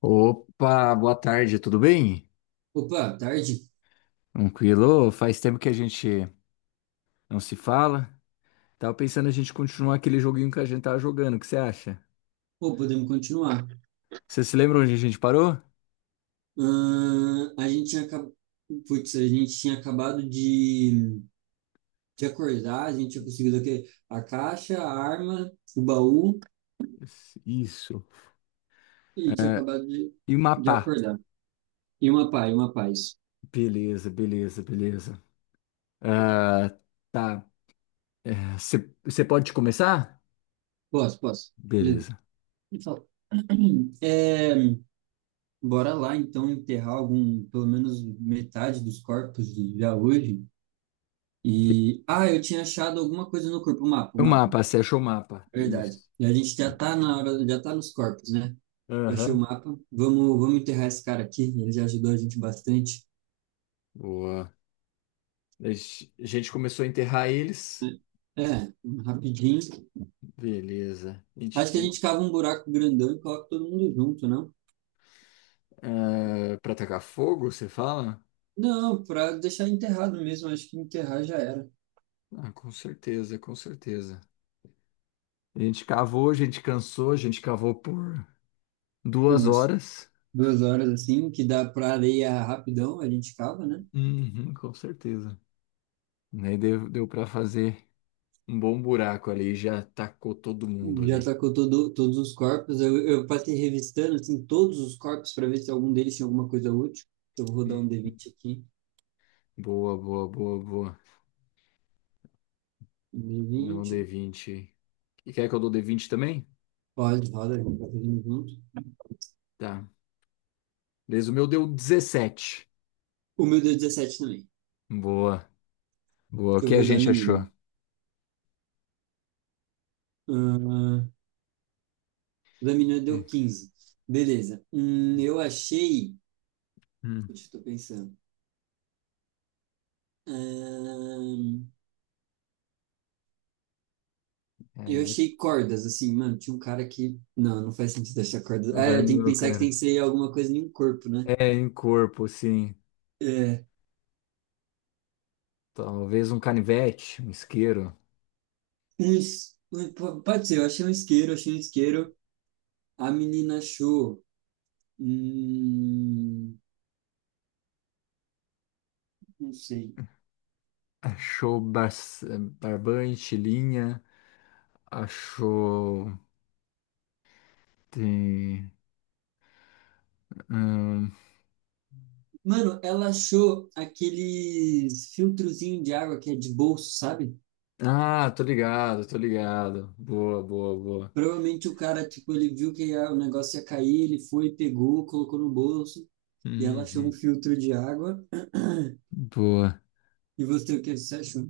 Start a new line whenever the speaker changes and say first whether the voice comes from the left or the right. left: Opa, boa tarde, tudo bem?
right: Opa, tarde?
left: Tranquilo? Faz tempo que a gente não se fala. Tava pensando a gente continuar aquele joguinho que a gente tava jogando, o que você acha?
right: Pô, podemos continuar.
left: Você se lembra onde a gente parou?
right: Ahn, a gente tinha, acab- a gente tinha acabado de acordar. A gente tinha conseguido aqui a caixa, a arma, o baú
left: Isso. Isso.
right: e tinha acabado
left: E
right: de
left: mapar.
right: acordar. E uma paz, uma paz.
left: Beleza, beleza, beleza. Ah, tá. É, Você você pode começar?
right: Posso, posso. Beleza.
left: Beleza.
right: Ele falou, É, bora lá então enterrar algum, pelo menos metade dos corpos de- já hoje. E eu tinha achado alguma coisa no corpo, o mapa, o
left: O
right: mapa.
left: mapa, você achou o mapa?
right: Verdade.
left: Isso.
right: E a gente já tá na hora, já tá nos corpos, né? Achei o
left: Aham.
right: mapa. Vamos, vamos enterrar esse cara aqui. Ele já ajudou a gente bastante.
left: Boa. A gente começou a enterrar eles.
right: É, rapidinho.
left: Beleza. A gente
right: Acho que a
left: tem.
right: gente cava um buraco grandão e coloca todo mundo junto, não?
left: É, para atacar fogo, você fala?
right: Não, pra deixar enterrado mesmo. Acho que enterrar já era.
left: Ah, com certeza, com certeza. A gente cavou, a gente cansou, a gente cavou por
right: Tem
left: duas
right: umas
left: horas.
right: duas horas assim, que dá pra areia rapidão, a gente cava, né?
left: Uhum, com certeza. Daí deu para fazer um bom buraco ali, já tacou todo mundo
right: Já
left: ali.
right: tacou todo, todos os corpos. Eu passei revistando assim, todos os corpos para ver se algum deles tinha alguma coisa útil. Então, eu vou rodar
left: Uhum.
right: um d vinte aqui.
left: Boa, boa, boa, boa.
right: Um d
left: O é um
right: vinte.
left: d20. E quer que eu dou d20 também?
right: Pode, roda, a gente vai fazendo junto.
left: Tá. Beleza, o meu deu 17.
right: O meu deu 17 também.
left: Boa, boa. O
right: Deixa eu
left: que
right: ver
left: a
right: o da
left: gente
right: menina.
left: achou?
right: Ah, o da menina deu quinze. Beleza. Eu achei.
left: Hum.
right: Deixa eu tô pensando. Ahn, eu
left: É,
right: achei cordas, assim, mano. Tinha um cara que. Não, não faz sentido achar cordas.
left: não
right: Ah,
left: vai
right: é, tem que
left: não,
right: pensar que tem
left: cara.
right: que ser alguma coisa em um corpo, né?
left: É, em corpo, sim.
right: É,
left: Talvez um canivete, um isqueiro.
right: Pode ser, eu achei um isqueiro, achei um isqueiro. A menina achou. Hum, não sei.
left: Achou barbante, linha. Achou. Tem. Hum.
right: Mano, ela achou aqueles filtrozinho de água que é de bolso, sabe?
left: Ah, tô ligado, tô ligado. Boa, boa, boa.
right: Provavelmente o cara, tipo, ele viu que o negócio ia cair, ele foi, pegou, colocou no bolso, e ela achou um
left: Uhum.
right: filtro de água.
left: Boa.
right: E você, o que você achou?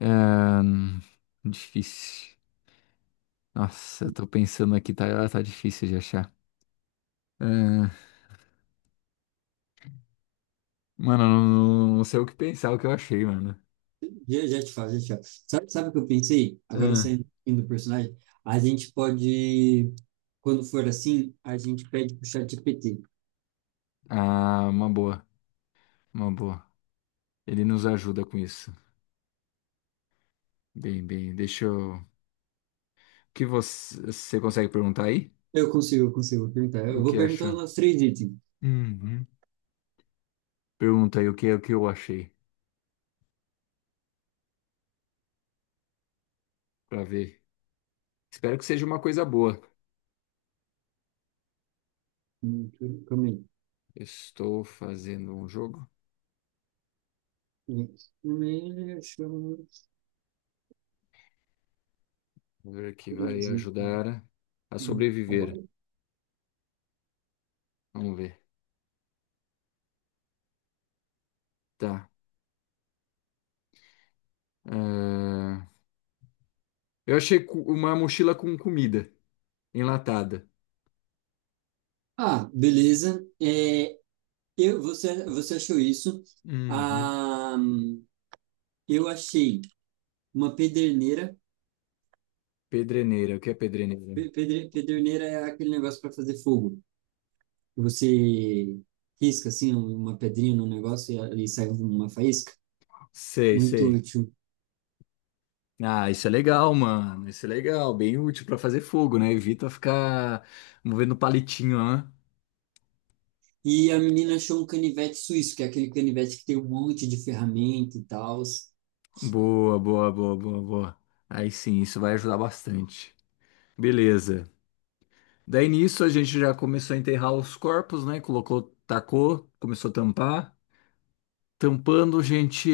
left: É, hum, difícil. Nossa, eu tô pensando aqui, tá, tá difícil de achar. É, mano, eu não, não sei o que pensar, o que eu achei, mano.
right: Já, já te falo, já te falo. Sabe, sabe o que eu pensei? Agora
left: É.
right: saindo do personagem, a gente pode, quando for assim, a gente pede pro chat GPT.
left: Ah, uma boa, uma boa. Ele nos ajuda com isso. Bem, bem, deixa eu. O que você consegue perguntar aí?
right: Eu consigo, eu vou perguntar. Eu
left: O
right: vou
left: que
right: perguntar
left: achou?
right: os nossos três itens.
left: Uhum. Pergunta aí o que eu achei, pra ver. Espero que seja uma coisa boa.
right: Hum, Calma aí.
left: Estou fazendo um jogo,
right: Hum, achamos.
left: vamos ver que vai
right: Entendi.
left: ajudar a
right: Tá.
left: sobreviver. Vamos ver. Tá. Ah, eu achei uma mochila com comida enlatada.
right: Ah, beleza. Você, você achou isso?
left: Uhum.
right: Ah, eu achei uma pederneira.
left: Pedreneira, o que é pedreneira?
right: Pederneira é aquele negócio para fazer fogo. Que Você risca assim uma pedrinha no negócio e sai uma faísca.
left: Sei,
right: Muito
left: sei.
right: útil.
left: Ah, isso é legal, mano. Isso é legal, bem útil pra fazer fogo, né? Evita ficar movendo palitinho, né?
right: E a menina achou um canivete suíço, que é aquele canivete que tem um monte de ferramenta e tal.
left: Boa, boa, boa, boa, boa. Aí sim, isso vai ajudar bastante. Beleza. Daí nisso a gente já começou a enterrar os corpos, né? Colocou, tacou, começou a tampar. Tampando, a gente,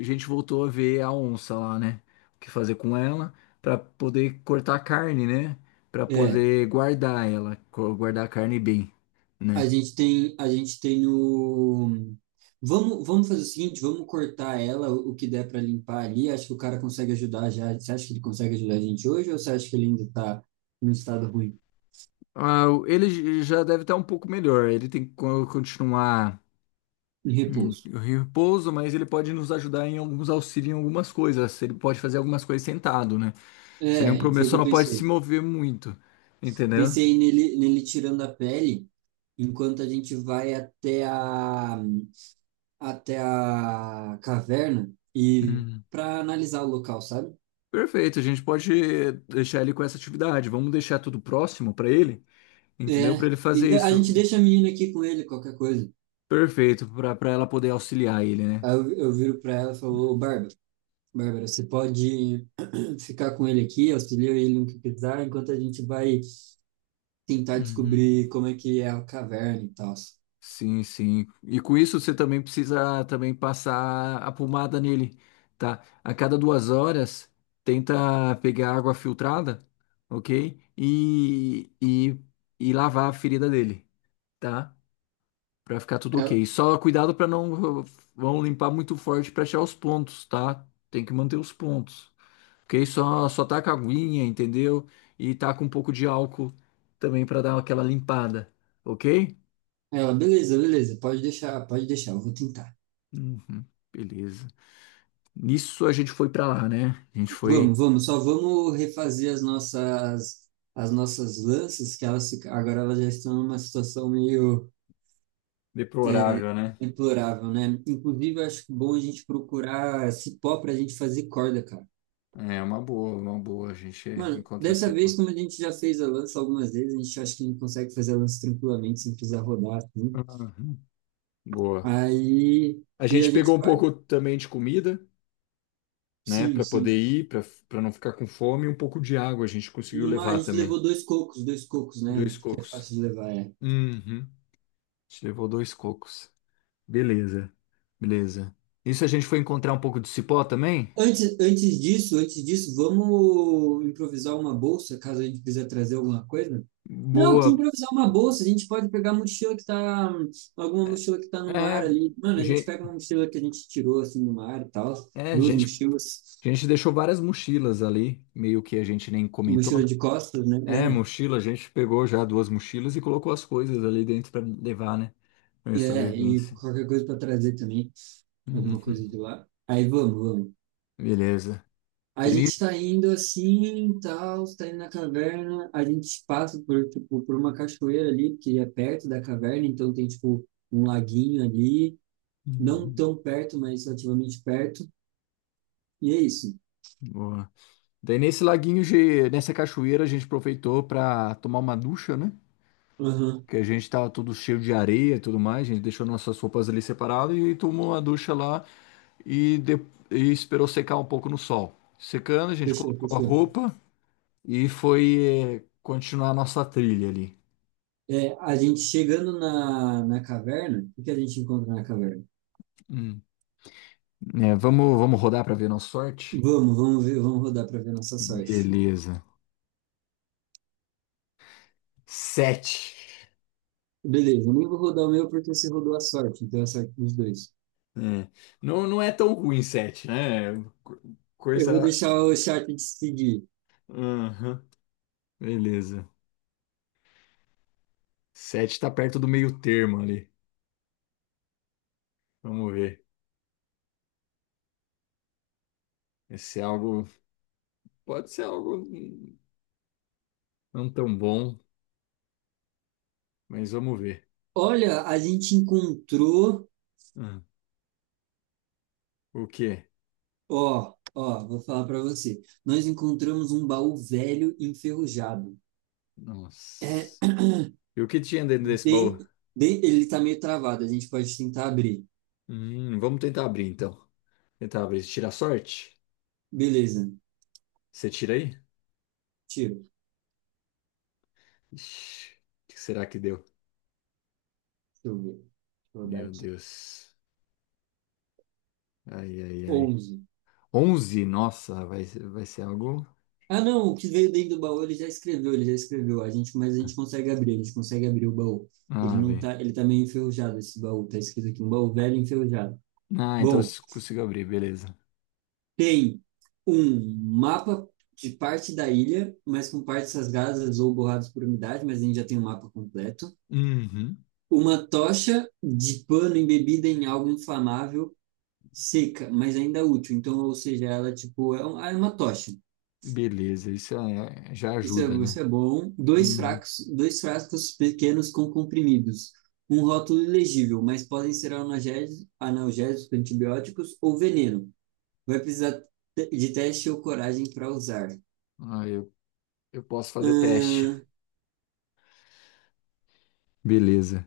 left: a gente voltou a ver a onça lá, né? O que fazer com ela pra poder cortar a carne, né? Pra poder guardar ela, guardar a carne bem, né?
right: A gente tem o. Vamos, vamos fazer o seguinte, vamos cortar ela, o que der para limpar ali. Acho que o cara consegue ajudar já. Você acha que ele consegue ajudar a gente hoje ou você acha que ele ainda está num estado ruim,
left: Ah, ele já deve estar um pouco melhor. Ele tem que continuar
right: em
left: em
right: repouso?
left: repouso, mas ele pode nos ajudar em alguns auxílios em algumas coisas. Ele pode fazer algumas coisas sentado, né? Sem nenhum
right: É,
left: problema,
right: foi o que
left: só
right: eu
left: não pode se
right: pensei.
left: mover muito, entendeu?
right: Pensei nele, nele tirando a pele enquanto a gente vai até a caverna e
left: Hum.
right: para analisar o local, sabe?
left: Perfeito, a gente pode deixar ele com essa atividade. Vamos deixar tudo próximo para ele,
right: É,
left: entendeu? Para ele fazer
right: a
left: isso.
right: gente deixa a menina aqui com ele, qualquer coisa.
left: Perfeito, para ela poder auxiliar ele, né?
right: Aí eu viro para ela e falo, "Ô, Bárbara, Bárbara, você pode ficar com ele aqui, auxilia ele no que precisar, enquanto a gente vai tentar
left: Uhum.
right: descobrir como é que é a caverna e tal."
left: Sim, sim. E com isso você também precisa também passar a pomada nele, tá? A cada 2 horas, tenta pegar água filtrada, ok? E lavar a ferida dele, tá? Pra ficar tudo
right: Ela,
left: ok. Só cuidado pra não vão limpar muito forte pra achar os pontos, tá? Tem que manter os pontos, ok? Só taca aguinha, entendeu? E taca um pouco de álcool também pra dar aquela limpada, ok?
right: beleza, beleza, pode deixar, eu vou tentar.
left: Uhum, beleza. Nisso a gente foi pra lá, né? A gente foi.
right: Vamos, vamos, só vamos refazer as nossas lanças, que agora elas já estão numa situação meio é,
left: Deplorável, né?
right: deplorável, né? Inclusive, eu acho bom a gente procurar cipó para a gente fazer corda, cara.
left: É uma boa, uma boa. A gente
right: Mano,
left: encontra assim.
right: dessa vez, como a gente já fez a lança algumas vezes, a gente acha que a gente consegue fazer a lança tranquilamente, sem precisar rodar, assim.
left: Uhum. Boa.
right: Aí,
left: A
right: e a
left: gente pegou
right: gente
left: um
right: vai.
left: pouco também de comida, né,
right: Sim,
left: pra poder
right: sim.
left: ir, pra para não ficar com fome, e um pouco de água a gente conseguiu
right: A
left: levar
right: gente
left: também.
right: levou dois cocos, né?
left: Dois
right: Porque é
left: cocos.
right: fácil de levar, é.
left: Uhum. A gente levou dois cocos. Beleza, beleza. Isso a gente foi encontrar um pouco de cipó também?
right: Antes, antes disso, vamos improvisar uma bolsa, caso a gente precise trazer alguma coisa? Não, que
left: Boa.
right: improvisar uma bolsa, a gente pode pegar a mochila que tá, alguma
left: É,
right: mochila que tá no
left: é,
right: mar ali. Mano,
left: a
right: a gente
left: gente,
right: pega uma mochila que a gente tirou, assim, no mar e tal,
left: é, a
right: duas
left: gente
right: mochilas.
left: A gente deixou várias mochilas ali, meio que a gente nem comentou,
right: Mochila
left: né?
right: de costas, né?
left: É, mochila, a gente pegou já duas mochilas e colocou as coisas ali dentro para levar, né? Pra
right: É, é, e
left: sobrevivência.
right: qualquer coisa para trazer também, alguma
left: Uhum.
right: coisa de lá. Aí vamos, vamos.
left: Beleza.
right: A
left: Daí, ni-
right: gente tá indo assim, tal, tá indo na caverna, a gente passa por, tipo, por uma cachoeira ali, que é perto da caverna, então tem, tipo, um laguinho ali, não
left: Uhum.
right: tão perto, mas relativamente perto, e é isso.
left: Boa. Daí nesse laguinho, nessa cachoeira, a gente aproveitou para tomar uma ducha, né?
right: Aham,
left: Que a gente tava todo cheio de areia e tudo mais, a gente deixou nossas roupas ali separadas e tomou uma ducha lá e, e esperou secar um pouco no sol. Secando, a gente
right: fechou,
left: colocou a
right: fechou.
left: roupa. E foi é, continuar a nossa trilha ali.
right: É, a gente chegando na caverna, o que que a gente encontra na caverna?
left: Hum. É, vamos, vamos rodar para ver nossa sorte?
right: Vamos, vamos ver, vamos rodar para ver nossa sorte.
left: Beleza. Sete.
right: Beleza, eu nem vou rodar o meu porque você rodou a sorte, então é a sorte dos dois.
left: É. Não, não é tão ruim sete, né? Co-
right: Eu vou
left: Coisa.
right: deixar o chat decidir.
left: Aham. Beleza. Sete tá perto do meio termo ali. Vamos ver. Esse é algo. Pode ser algo não tão bom, mas vamos ver.
right: Olha, a gente encontrou,
left: Hum. O quê?
right: ó, ó, vou falar para você. Nós encontramos um baú velho enferrujado. É
left: Nossa. E o que tinha dentro desse baú?
right: bem, bem, ele tá meio travado, a gente pode tentar abrir.
left: Vamos tentar abrir então. Tentar abrir. Tirar sorte?
right: Beleza,
left: Você tira aí?
right: tiro.
left: Ixi, o que será que deu?
right: Deixa eu ver. Deixa eu rodar
left: Meu
right: aqui.
left: Deus. Ai, ai, ai.
right: Onze.
left: 11. Nossa, vai ser algo.
right: Ah, não, o que veio dentro do baú ele já escreveu, ele já escreveu. A gente, mas a gente consegue abrir, a gente consegue abrir o baú. Ele
left: Ah,
right: não
left: bem.
right: tá, ele tá meio enferrujado esse baú, tá escrito aqui, um baú velho enferrujado.
left: Ah, então eu
right: Bom,
left: consigo abrir, beleza.
right: tem um mapa de parte da ilha, mas com partes rasgadas ou borradas por umidade, mas a gente já tem um mapa completo.
left: Uhum.
right: Uma tocha de pano embebida em algo inflamável, seca, mas ainda útil. Então, ou seja, ela tipo é um- é uma tocha.
left: Beleza, isso é- já ajuda, né?
right: Isso é bom.
left: Uhum.
right: Dois frascos pequenos com comprimidos. Um rótulo ilegível, mas podem ser analgésicos, analgésicos, antibióticos ou veneno. Vai precisar de teste ou coragem para usar.
left: Ah, eu, eu posso fazer teste.
right: ah,
left: Beleza.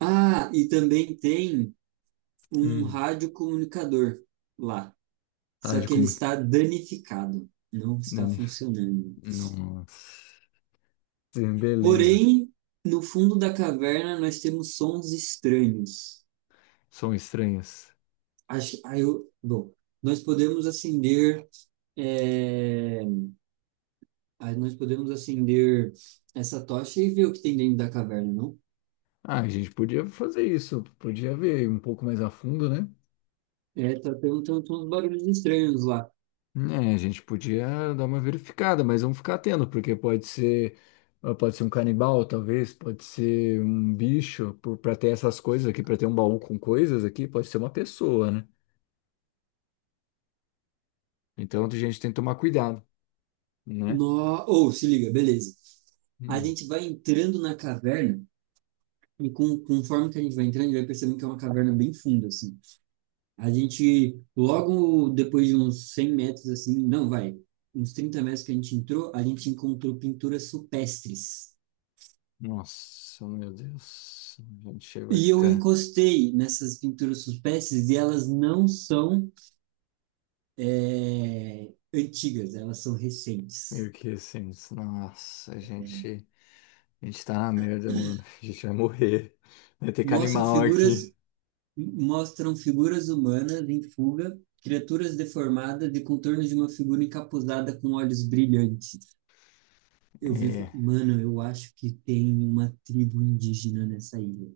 right: e também tem um
left: Hum.
right: radiocomunicador lá.
left: Tá
right: Só
left: de
right: que ele
left: como.
right: está danificado. Não está
left: Dani.
right: funcionando.
left: Nossa. Sim, beleza.
right: Porém, no fundo da caverna nós temos sons estranhos.
left: São estranhas.
right: Bom, nós podemos acender, é, aí nós podemos acender essa tocha e ver o que tem dentro da caverna, não?
left: Ah, a gente podia fazer isso, podia ver um pouco mais a fundo, né?
right: É, tendo uns barulhos estranhos lá.
left: É, a gente podia dar uma verificada, mas vamos ficar atento, porque pode ser, ah, pode ser um canibal, talvez, pode ser um bicho, para ter essas coisas aqui, para ter um baú com coisas aqui, pode ser uma pessoa, né? Então a gente tem que tomar cuidado, né?
right: No... Ou, se liga, beleza. A
left: Hum.
right: gente vai entrando na caverna conforme que a gente vai entrando, a gente vai percebendo que é uma caverna bem funda, assim. A gente, logo depois de uns 100 metros, assim, não, vai, Uns 30 metros que a gente entrou, a gente encontrou pinturas supestres.
left: Nossa, meu Deus, a gente vai
right: E eu
left: ficar
right: encostei nessas pinturas suspensas e elas não são antigas, elas são recentes.
left: meio que assim, nossa, a gente tá na merda, mano, a gente vai morrer, vai ter que
right: Mostram
left: animal
right: figuras,
left: aqui.
right: mostram figuras humanas em fuga, criaturas deformadas e contornos de uma figura encapuzada com olhos brilhantes. Eu vi,
left: É,
right: mano, eu acho que tem uma tribo indígena nessa ilha.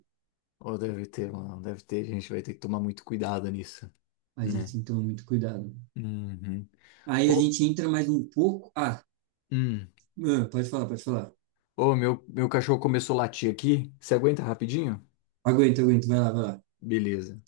left: ou deve ter, mano, deve ter, a gente vai ter que tomar muito cuidado nisso.
right: A gente
left: Né?
right: tem que tomar muito cuidado.
left: Uhum.
right: Aí a
left: Ô,
right: gente entra mais um pouco. Ah,
left: hum.
right: mano, pode falar, pode falar.
left: Ô, meu cachorro começou a latir aqui. Você aguenta rapidinho?
right: Aguenta, aguenta, vai lá, vai lá.
left: Beleza.